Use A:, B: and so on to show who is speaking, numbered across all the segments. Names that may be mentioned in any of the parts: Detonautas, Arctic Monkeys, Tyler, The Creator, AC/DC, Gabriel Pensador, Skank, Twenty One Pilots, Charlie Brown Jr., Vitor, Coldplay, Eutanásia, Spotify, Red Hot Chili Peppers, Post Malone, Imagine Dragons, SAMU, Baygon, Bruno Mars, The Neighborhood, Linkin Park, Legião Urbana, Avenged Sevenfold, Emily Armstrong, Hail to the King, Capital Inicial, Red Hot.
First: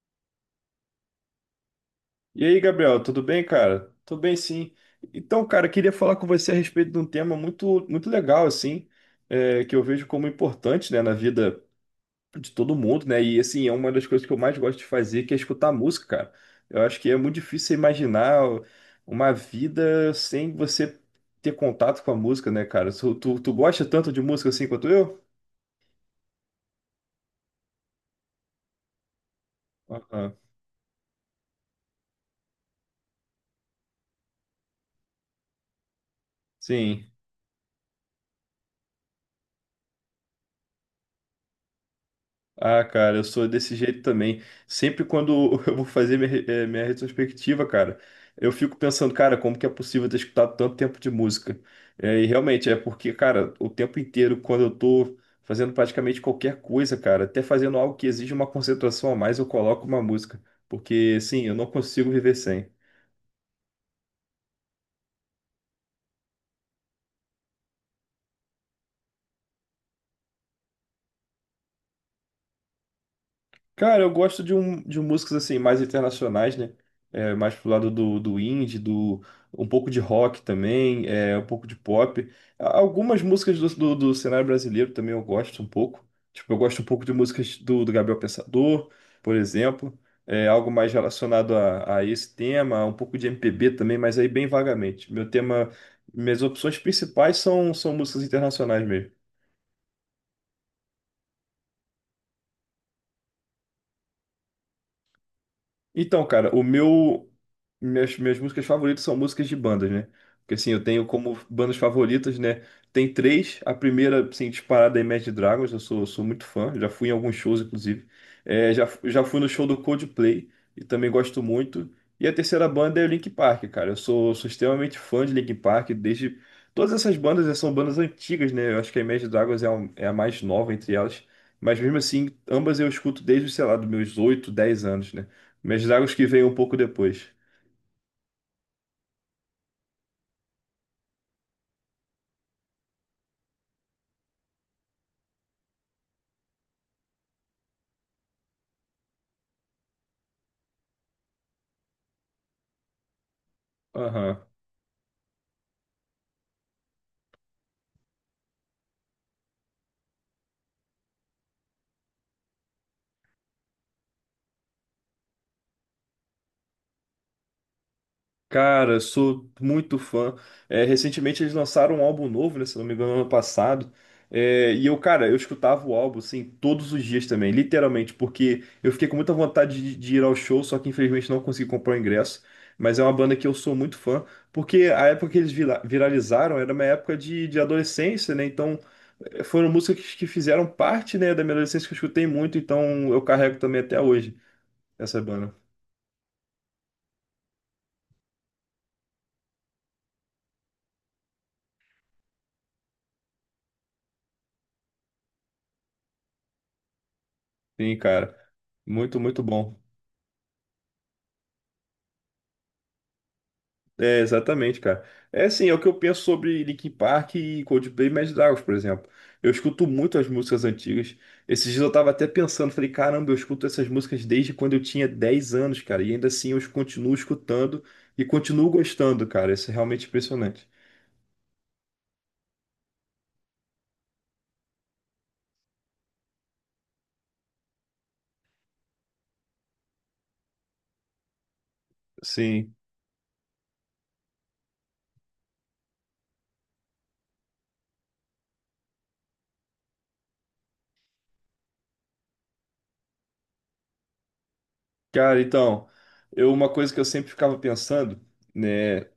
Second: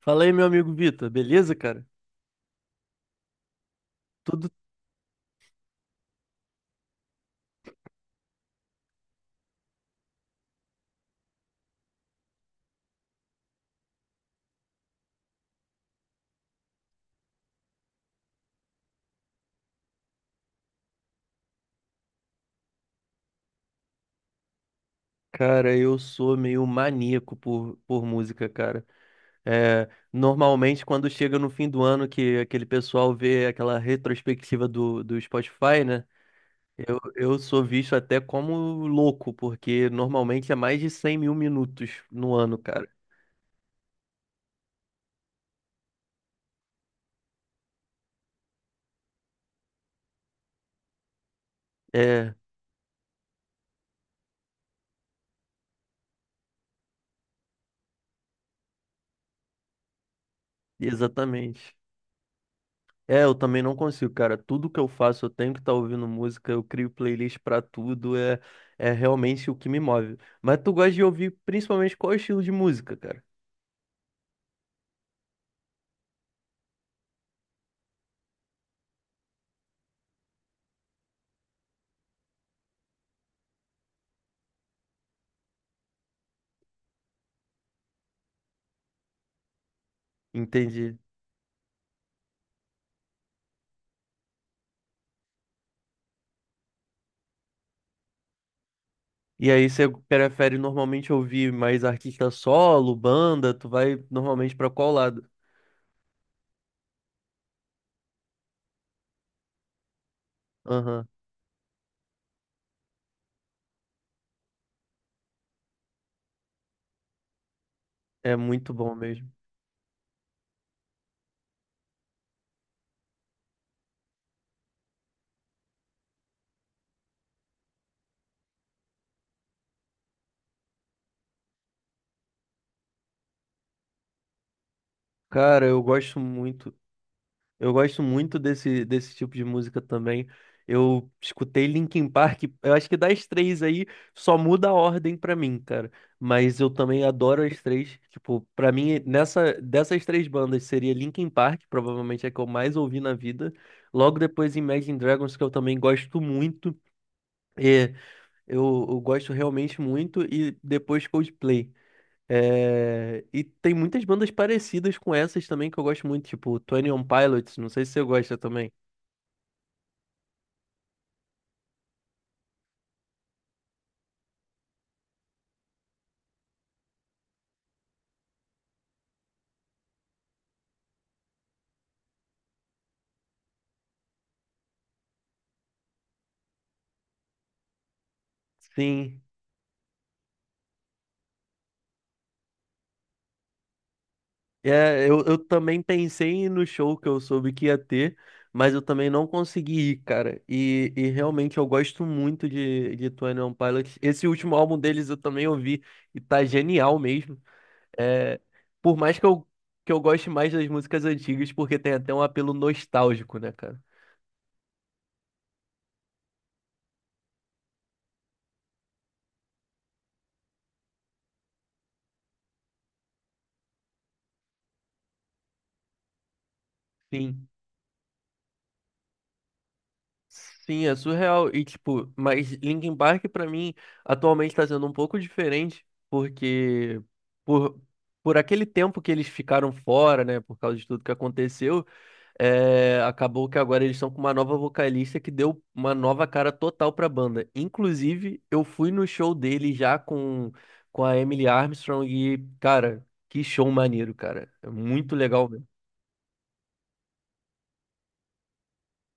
A: Fala aí, meu amigo Vitor, beleza, cara?
B: E aí, Gabriel, tudo bem, cara? Tudo bem,
A: Tudo.
B: sim. Então, cara, queria falar com você a respeito de um tema muito, muito legal, assim, que eu vejo como importante, né, na vida de todo mundo, né? E, assim, é uma das coisas que eu mais gosto de fazer, que é escutar música, cara. Eu acho que é muito difícil você imaginar uma vida sem você ter contato com a música, né, cara? Tu gosta tanto de música assim quanto eu?
A: Cara, eu sou meio maníaco por música, cara. É,
B: Aham.
A: normalmente, quando chega no fim do ano, que aquele pessoal vê aquela retrospectiva do Spotify, né? Eu,
B: Sim.
A: eu sou visto até como louco, porque normalmente é mais de 100.000 minutos no ano,
B: Ah,
A: cara.
B: cara, eu sou desse jeito também. Sempre quando eu vou fazer minha, minha retrospectiva, cara, eu fico pensando, cara, como que é possível ter escutado tanto tempo de música? E
A: É,
B: realmente é porque, cara, o tempo inteiro, quando eu tô fazendo praticamente qualquer coisa, cara, até fazendo algo que exige uma concentração a mais, eu coloco uma música. Porque, sim, eu não
A: exatamente.
B: consigo viver sem.
A: É, eu também não consigo, cara. Tudo que eu faço, eu tenho que estar ouvindo música, eu crio playlist pra tudo, é, é realmente o que me move. Mas tu gosta de ouvir principalmente qual estilo de música, cara?
B: Cara, eu gosto de, de músicas assim mais internacionais, né? É, mais pro lado do, do indie, do um pouco de rock também, é, um pouco de pop. Algumas músicas do cenário brasileiro também eu gosto um pouco. Tipo, eu gosto um pouco de músicas do Gabriel Pensador, por exemplo. É, algo mais
A: Entendi.
B: relacionado a esse tema, um pouco de MPB também, mas aí bem vagamente. Meu tema, minhas opções principais são músicas internacionais mesmo.
A: E aí você prefere normalmente ouvir mais artista solo, banda? Tu vai normalmente pra qual lado?
B: Então, cara, o meu minhas músicas favoritas são músicas de bandas, né? Porque assim, eu tenho
A: Aham.
B: como bandas favoritas, né? Tem três. A primeira, assim, disparada é Imagine Dragons. Eu sou muito fã. Já fui em alguns shows, inclusive.
A: É muito
B: É,
A: bom
B: já
A: mesmo.
B: fui no show do Coldplay e também gosto muito. E a terceira banda é o Linkin Park, cara. Eu sou extremamente fã de Linkin Park desde. Todas essas bandas são bandas antigas, né? Eu acho que a Imagine Dragons é a mais nova entre elas. Mas mesmo assim, ambas eu escuto desde, sei lá, dos meus 8, 10 anos, né?
A: Cara, eu
B: Meus Dragons
A: gosto
B: que veio um pouco
A: muito.
B: depois.
A: Eu gosto muito desse tipo de música também. Eu escutei Linkin Park, eu acho que das três aí só muda a ordem pra mim, cara. Mas eu também adoro as três. Tipo, pra mim, dessas três bandas seria Linkin Park, provavelmente é a que eu mais ouvi na vida. Logo
B: Aham.
A: depois Imagine Dragons, que eu também gosto muito. É, eu gosto realmente muito. E depois Coldplay. É, e tem muitas bandas parecidas com essas também que eu gosto muito, tipo Twenty One Pilots, não sei se você gosta também.
B: Cara, sou muito fã. É, recentemente eles lançaram um álbum novo, né? Se não me engano, ano passado. É, e eu, cara, eu escutava o álbum, assim, todos os dias também, literalmente, porque eu fiquei com muita vontade de ir ao show, só que infelizmente não consegui comprar o ingresso. Mas é uma banda que eu sou muito fã, porque a época que eles viralizaram era uma época de adolescência, né? Então
A: Sim,
B: foram músicas que fizeram parte, né, da minha adolescência que eu escutei muito, então eu carrego também até hoje
A: é,
B: essa
A: eu
B: banda.
A: também pensei em ir no show que eu soube que ia ter, mas eu também não consegui ir, cara. E realmente eu gosto muito de Twenty One Pilots. Esse último álbum deles eu também ouvi e tá genial mesmo.
B: Sim, cara.
A: É, por mais
B: Muito, muito bom.
A: que eu goste mais das músicas antigas, porque tem até um apelo nostálgico, né, cara?
B: É, exatamente, cara. É assim, é o que eu penso sobre Linkin Park e Coldplay e Imagine Dragons, por exemplo. Eu escuto muito as músicas antigas. Esses dias eu tava até pensando, falei, caramba, eu escuto essas músicas desde quando eu tinha 10 anos, cara. E ainda assim eu continuo
A: Sim.
B: escutando e continuo gostando, cara. Isso é realmente impressionante.
A: Sim, é surreal. E, tipo, mas Linkin Park, pra mim, atualmente tá sendo um pouco diferente, porque por, por aquele tempo que eles ficaram fora, né, por causa de tudo que aconteceu,
B: Sim.
A: é, acabou que agora eles estão com uma nova vocalista que deu uma nova cara total pra banda. Inclusive, eu fui no show dele já com a Emily Armstrong e, cara, que show maneiro, cara. É muito
B: Cara,
A: legal mesmo.
B: então, eu, uma coisa que eu sempre ficava pensando, né?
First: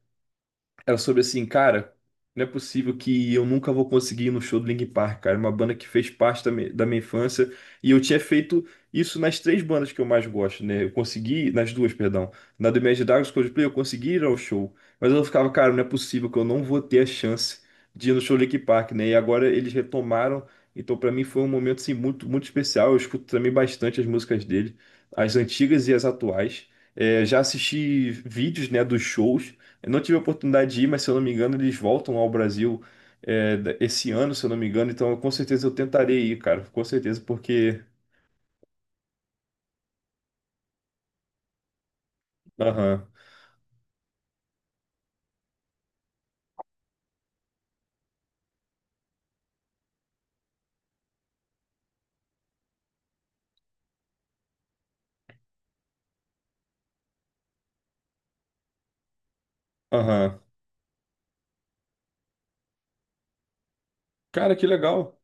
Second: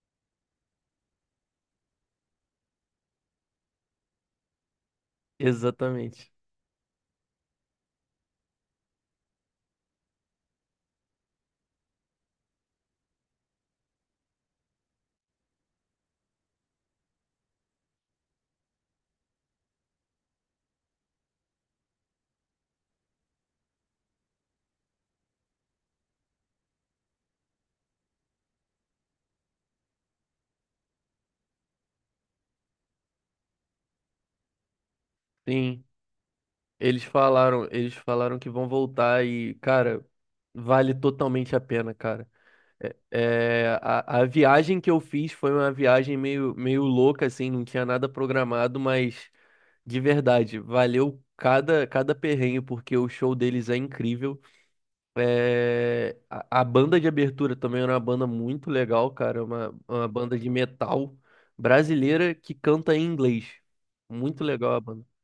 B: Era sobre assim, cara, não é possível que eu nunca vou conseguir ir no show do Linkin Park, cara. É uma banda que fez
A: Exatamente.
B: parte da minha infância. E eu tinha feito isso nas três bandas que eu mais gosto, né? Eu consegui, nas duas, perdão. Na do Imagine Dragons, Coldplay, eu consegui ir ao show. Mas eu ficava, cara, não é possível que eu não vou ter a chance de ir no show do Linkin Park, né? E agora eles retomaram. Então, pra mim, foi um momento, assim, muito, muito especial. Eu escuto também bastante as músicas dele, as antigas e as atuais. É, já assisti vídeos, né, dos shows. Eu não tive a oportunidade de ir, mas se eu não me engano, eles voltam ao Brasil esse ano, se eu não me engano. Então, com certeza eu
A: Sim.
B: tentarei ir, cara. Com certeza, porque.
A: Eles falaram que vão voltar e, cara, vale totalmente a pena, cara. É,
B: Aham,
A: é, a viagem que eu fiz foi uma viagem meio, meio louca, assim, não tinha nada programado, mas de verdade, valeu cada, cada perrengue, porque o show deles é incrível. É, a banda de abertura também era uma banda muito legal, cara, uma banda
B: aham.
A: de metal brasileira que canta em inglês. Muito
B: Cara, que
A: legal a banda,
B: legal.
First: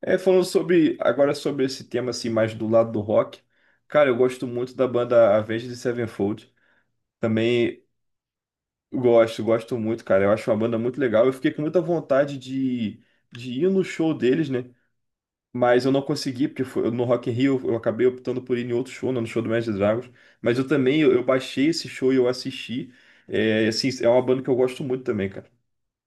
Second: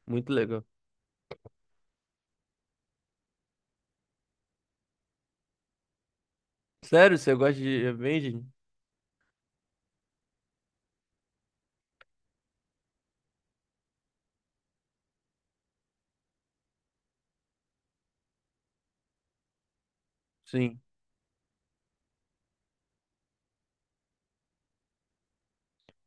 B: É,
A: muito
B: falando
A: legal.
B: sobre. Agora sobre esse tema, assim, mais do lado do rock. Cara, eu gosto muito da banda Avenged Sevenfold.
A: Sério, você gosta
B: Também
A: de Avenged?
B: gosto muito, cara. Eu acho uma banda muito legal. Eu fiquei com muita vontade de ir no show deles, né? Mas eu não consegui, porque no Rock in Rio eu acabei optando por ir em outro show, não no show do Imagine Dragons. Mas eu
A: Sim.
B: também, eu baixei esse show e eu assisti. É, assim, é uma banda que eu gosto muito também, cara.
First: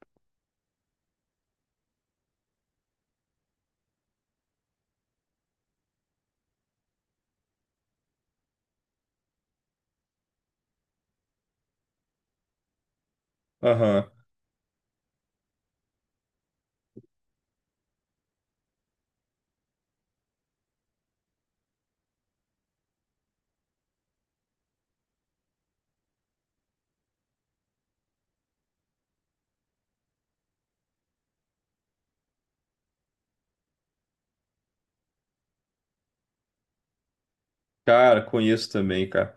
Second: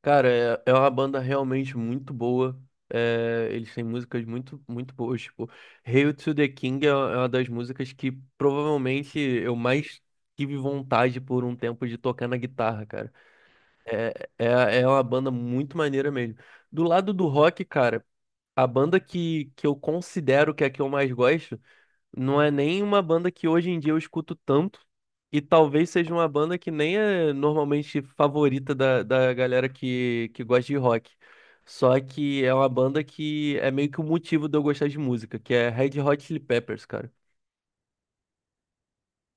A: Cara, é, é uma banda realmente muito boa. É, eles têm músicas muito, muito boas. Tipo, Hail to the King é uma das músicas que provavelmente eu mais tive vontade por um tempo de tocar na guitarra, cara.
B: Aham.
A: É, é, é uma banda muito maneira mesmo. Do lado do rock, cara, a banda que eu considero que é a que eu mais gosto. Não é nem uma banda que hoje em dia eu escuto tanto. E talvez seja uma banda que nem é normalmente favorita da galera que gosta de rock. Só que é uma banda que é meio que o motivo de eu gostar de música, que é Red Hot Chili Peppers, cara.
B: Cara, conheço também, cara.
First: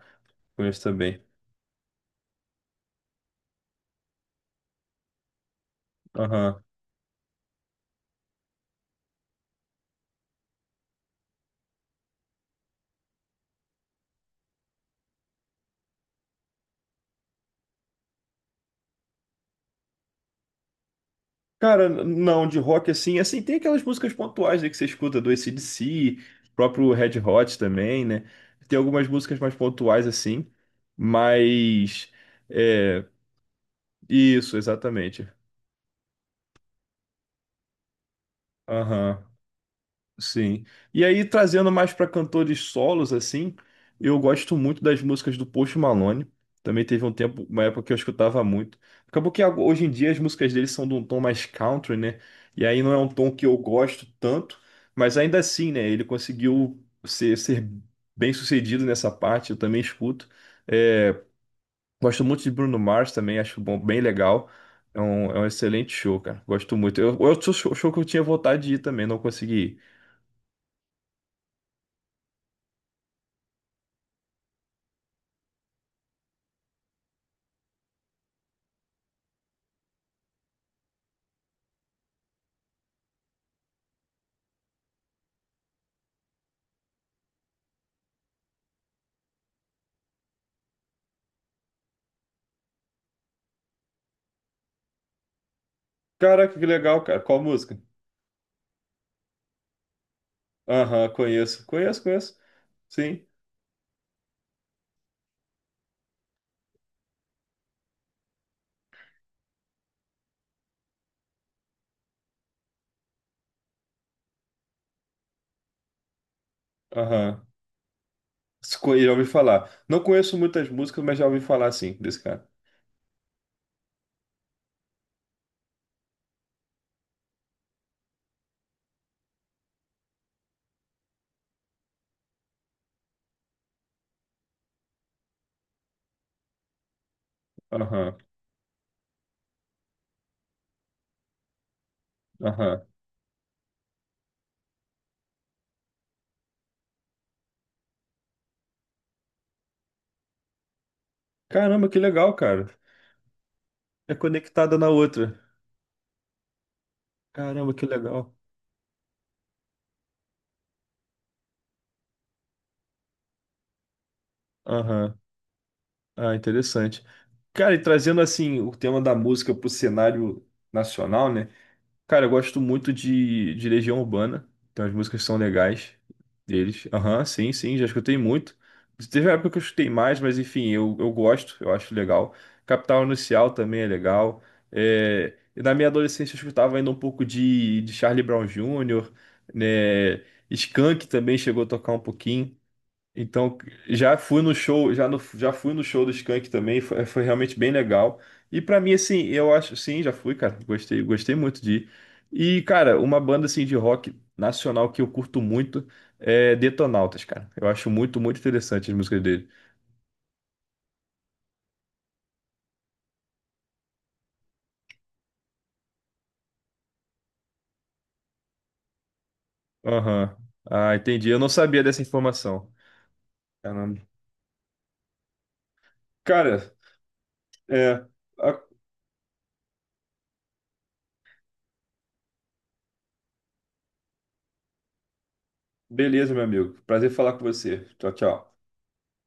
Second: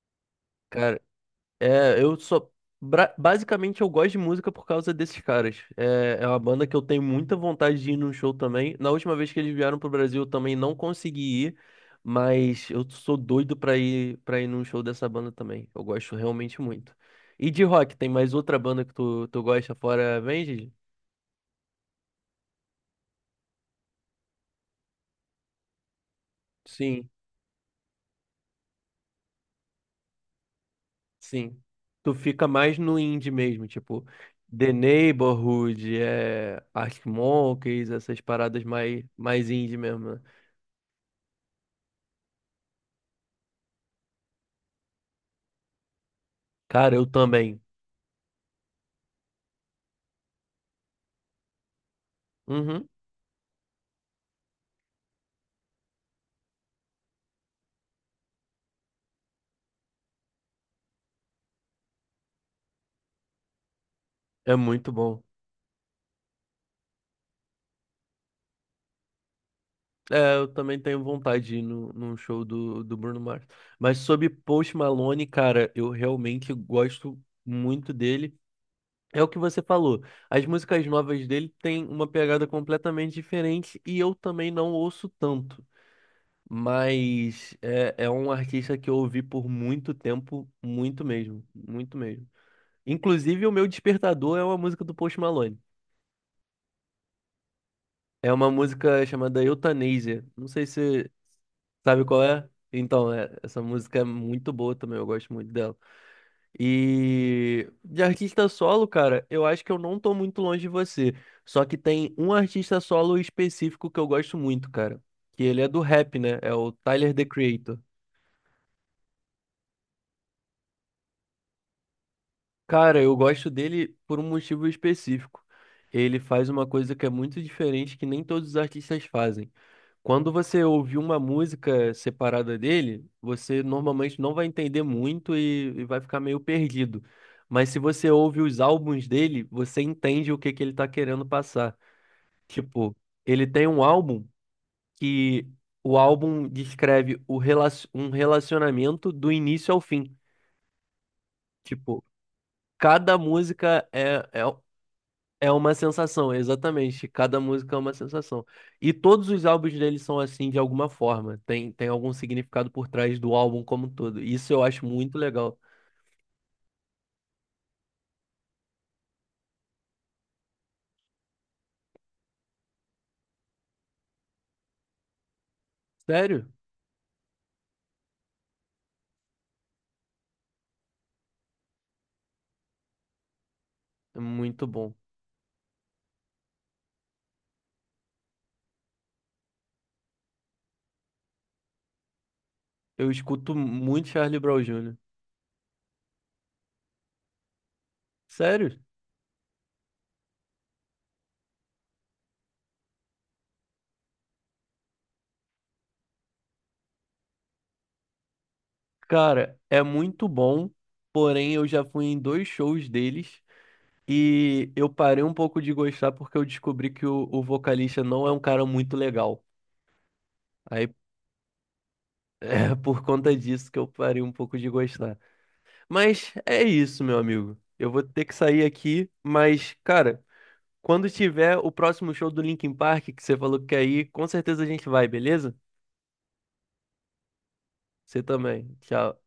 B: Conheço
A: Cara,
B: também.
A: é, eu só. Basicamente, eu gosto de música por causa desses caras. É, é uma
B: Aham.
A: banda que eu tenho muita vontade de ir num show também. Na última vez que eles vieram pro Brasil, eu também não consegui ir, mas eu sou doido pra ir, num show dessa banda também. Eu gosto realmente muito. E de rock, tem mais outra banda que tu gosta fora Avenged?
B: Cara, não, de rock assim, assim, tem aquelas músicas pontuais, né, que você escuta do AC/DC, próprio
A: Sim,
B: Red Hot também, né? Tem algumas músicas mais pontuais assim,
A: sim.
B: mas...
A: Tu fica mais no
B: É,
A: indie mesmo, tipo
B: isso,
A: The
B: exatamente.
A: Neighborhood, é, Arctic Monkeys, essas paradas mais,
B: Aham.
A: mais indie mesmo, né?
B: Sim. E aí, trazendo mais para cantores solos, assim, eu gosto muito das músicas do Post Malone. Também
A: Cara,
B: teve
A: eu
B: um tempo,
A: também.
B: uma época que eu escutava muito. Acabou que hoje em dia as músicas dele são de um tom mais country, né? E aí
A: Uhum,
B: não é um tom que eu gosto tanto, mas ainda assim, né? Ele conseguiu ser bem sucedido nessa parte, eu também escuto. É, gosto muito de Bruno Mars também, acho bom, bem legal.
A: é muito bom.
B: É um excelente show, cara. Gosto muito. Eu, outro show que eu tinha vontade de ir também, não consegui ir.
A: É, eu também tenho vontade de ir no, num show do Bruno Mars. Mas sobre Post Malone, cara, eu realmente gosto muito dele. É o que você falou. As músicas novas dele têm uma pegada completamente diferente e eu também não ouço tanto. Mas é, é um artista que eu ouvi por muito tempo, muito mesmo, muito mesmo. Inclusive, o meu despertador é uma música do Post Malone.
B: Caraca, que legal, cara. Qual música?
A: É uma música chamada Eutanásia. Não sei
B: Aham,
A: se
B: conheço. Conheço,
A: sabe qual
B: conheço.
A: é. Então,
B: Sim.
A: é, essa música é muito boa também, eu gosto muito dela. E de artista solo, cara, eu acho que eu não tô muito longe de você. Só que tem um artista solo específico que eu gosto muito, cara. Que ele é do rap, né? É o Tyler, The
B: Aham.
A: Creator.
B: Se conhe- Já ouvi falar. Não conheço muitas músicas, mas já ouvi falar, sim, desse cara.
A: Cara, eu gosto dele por um motivo específico. Ele faz uma coisa que é muito diferente que nem todos os artistas fazem. Quando você ouvir uma música separada dele, você normalmente não vai entender muito e vai ficar meio perdido. Mas se você
B: Aham,
A: ouve os álbuns dele, você entende o que que ele tá querendo passar.
B: aham.
A: Tipo, ele tem um álbum que o álbum descreve um relacionamento do início ao fim.
B: Caramba, que
A: Tipo,
B: legal, cara.
A: cada música
B: É
A: é
B: conectada na outra.
A: é uma sensação, exatamente. Cada
B: Caramba,
A: música é
B: que
A: uma
B: legal.
A: sensação. E todos os álbuns dele são assim de alguma forma. Tem algum significado por trás do álbum como um todo. Isso eu acho muito
B: Aham.
A: legal.
B: Ah, interessante. Cara, e trazendo, assim, o tema da música pro cenário nacional, né? Cara, eu gosto muito de Legião Urbana, então as músicas são legais
A: Sério?
B: deles. Aham, sim, sim, já escutei muito. Teve uma época que eu escutei mais, mas enfim, eu gosto, eu acho legal. Capital Inicial também é
A: É
B: legal.
A: muito bom.
B: É, e na minha adolescência eu escutava ainda um pouco de Charlie Brown Jr., né? Skank também chegou a tocar um pouquinho.
A: Eu escuto
B: Então,
A: muito
B: já
A: Charlie
B: fui no
A: Brown
B: show,
A: Jr.
B: já fui no show do Skank também, foi realmente bem legal. E
A: Sério?
B: pra mim, assim, eu acho, sim, já fui, cara, gostei, gostei muito de ir. E, cara, uma banda, assim, de rock nacional que eu curto muito é Detonautas, cara. Eu acho muito, muito interessante as músicas dele.
A: Cara, é muito bom. Porém, eu já fui em 2 shows deles e eu parei um pouco de gostar porque eu descobri que o vocalista não é um cara muito legal.
B: Aham.
A: Aí
B: Ah, entendi. Eu não sabia dessa informação.
A: é por conta disso que eu
B: Caramba.
A: parei um pouco de gostar. Mas é
B: Cara,
A: isso, meu amigo. Eu vou
B: é...
A: ter que
B: ah,
A: sair aqui, mas, cara, quando tiver o próximo show do Linkin Park, que você falou que quer ir, com certeza a gente vai, beleza?
B: beleza, meu amigo. Prazer falar com você. Tchau,
A: Você
B: tchau.
A: também. Tchau.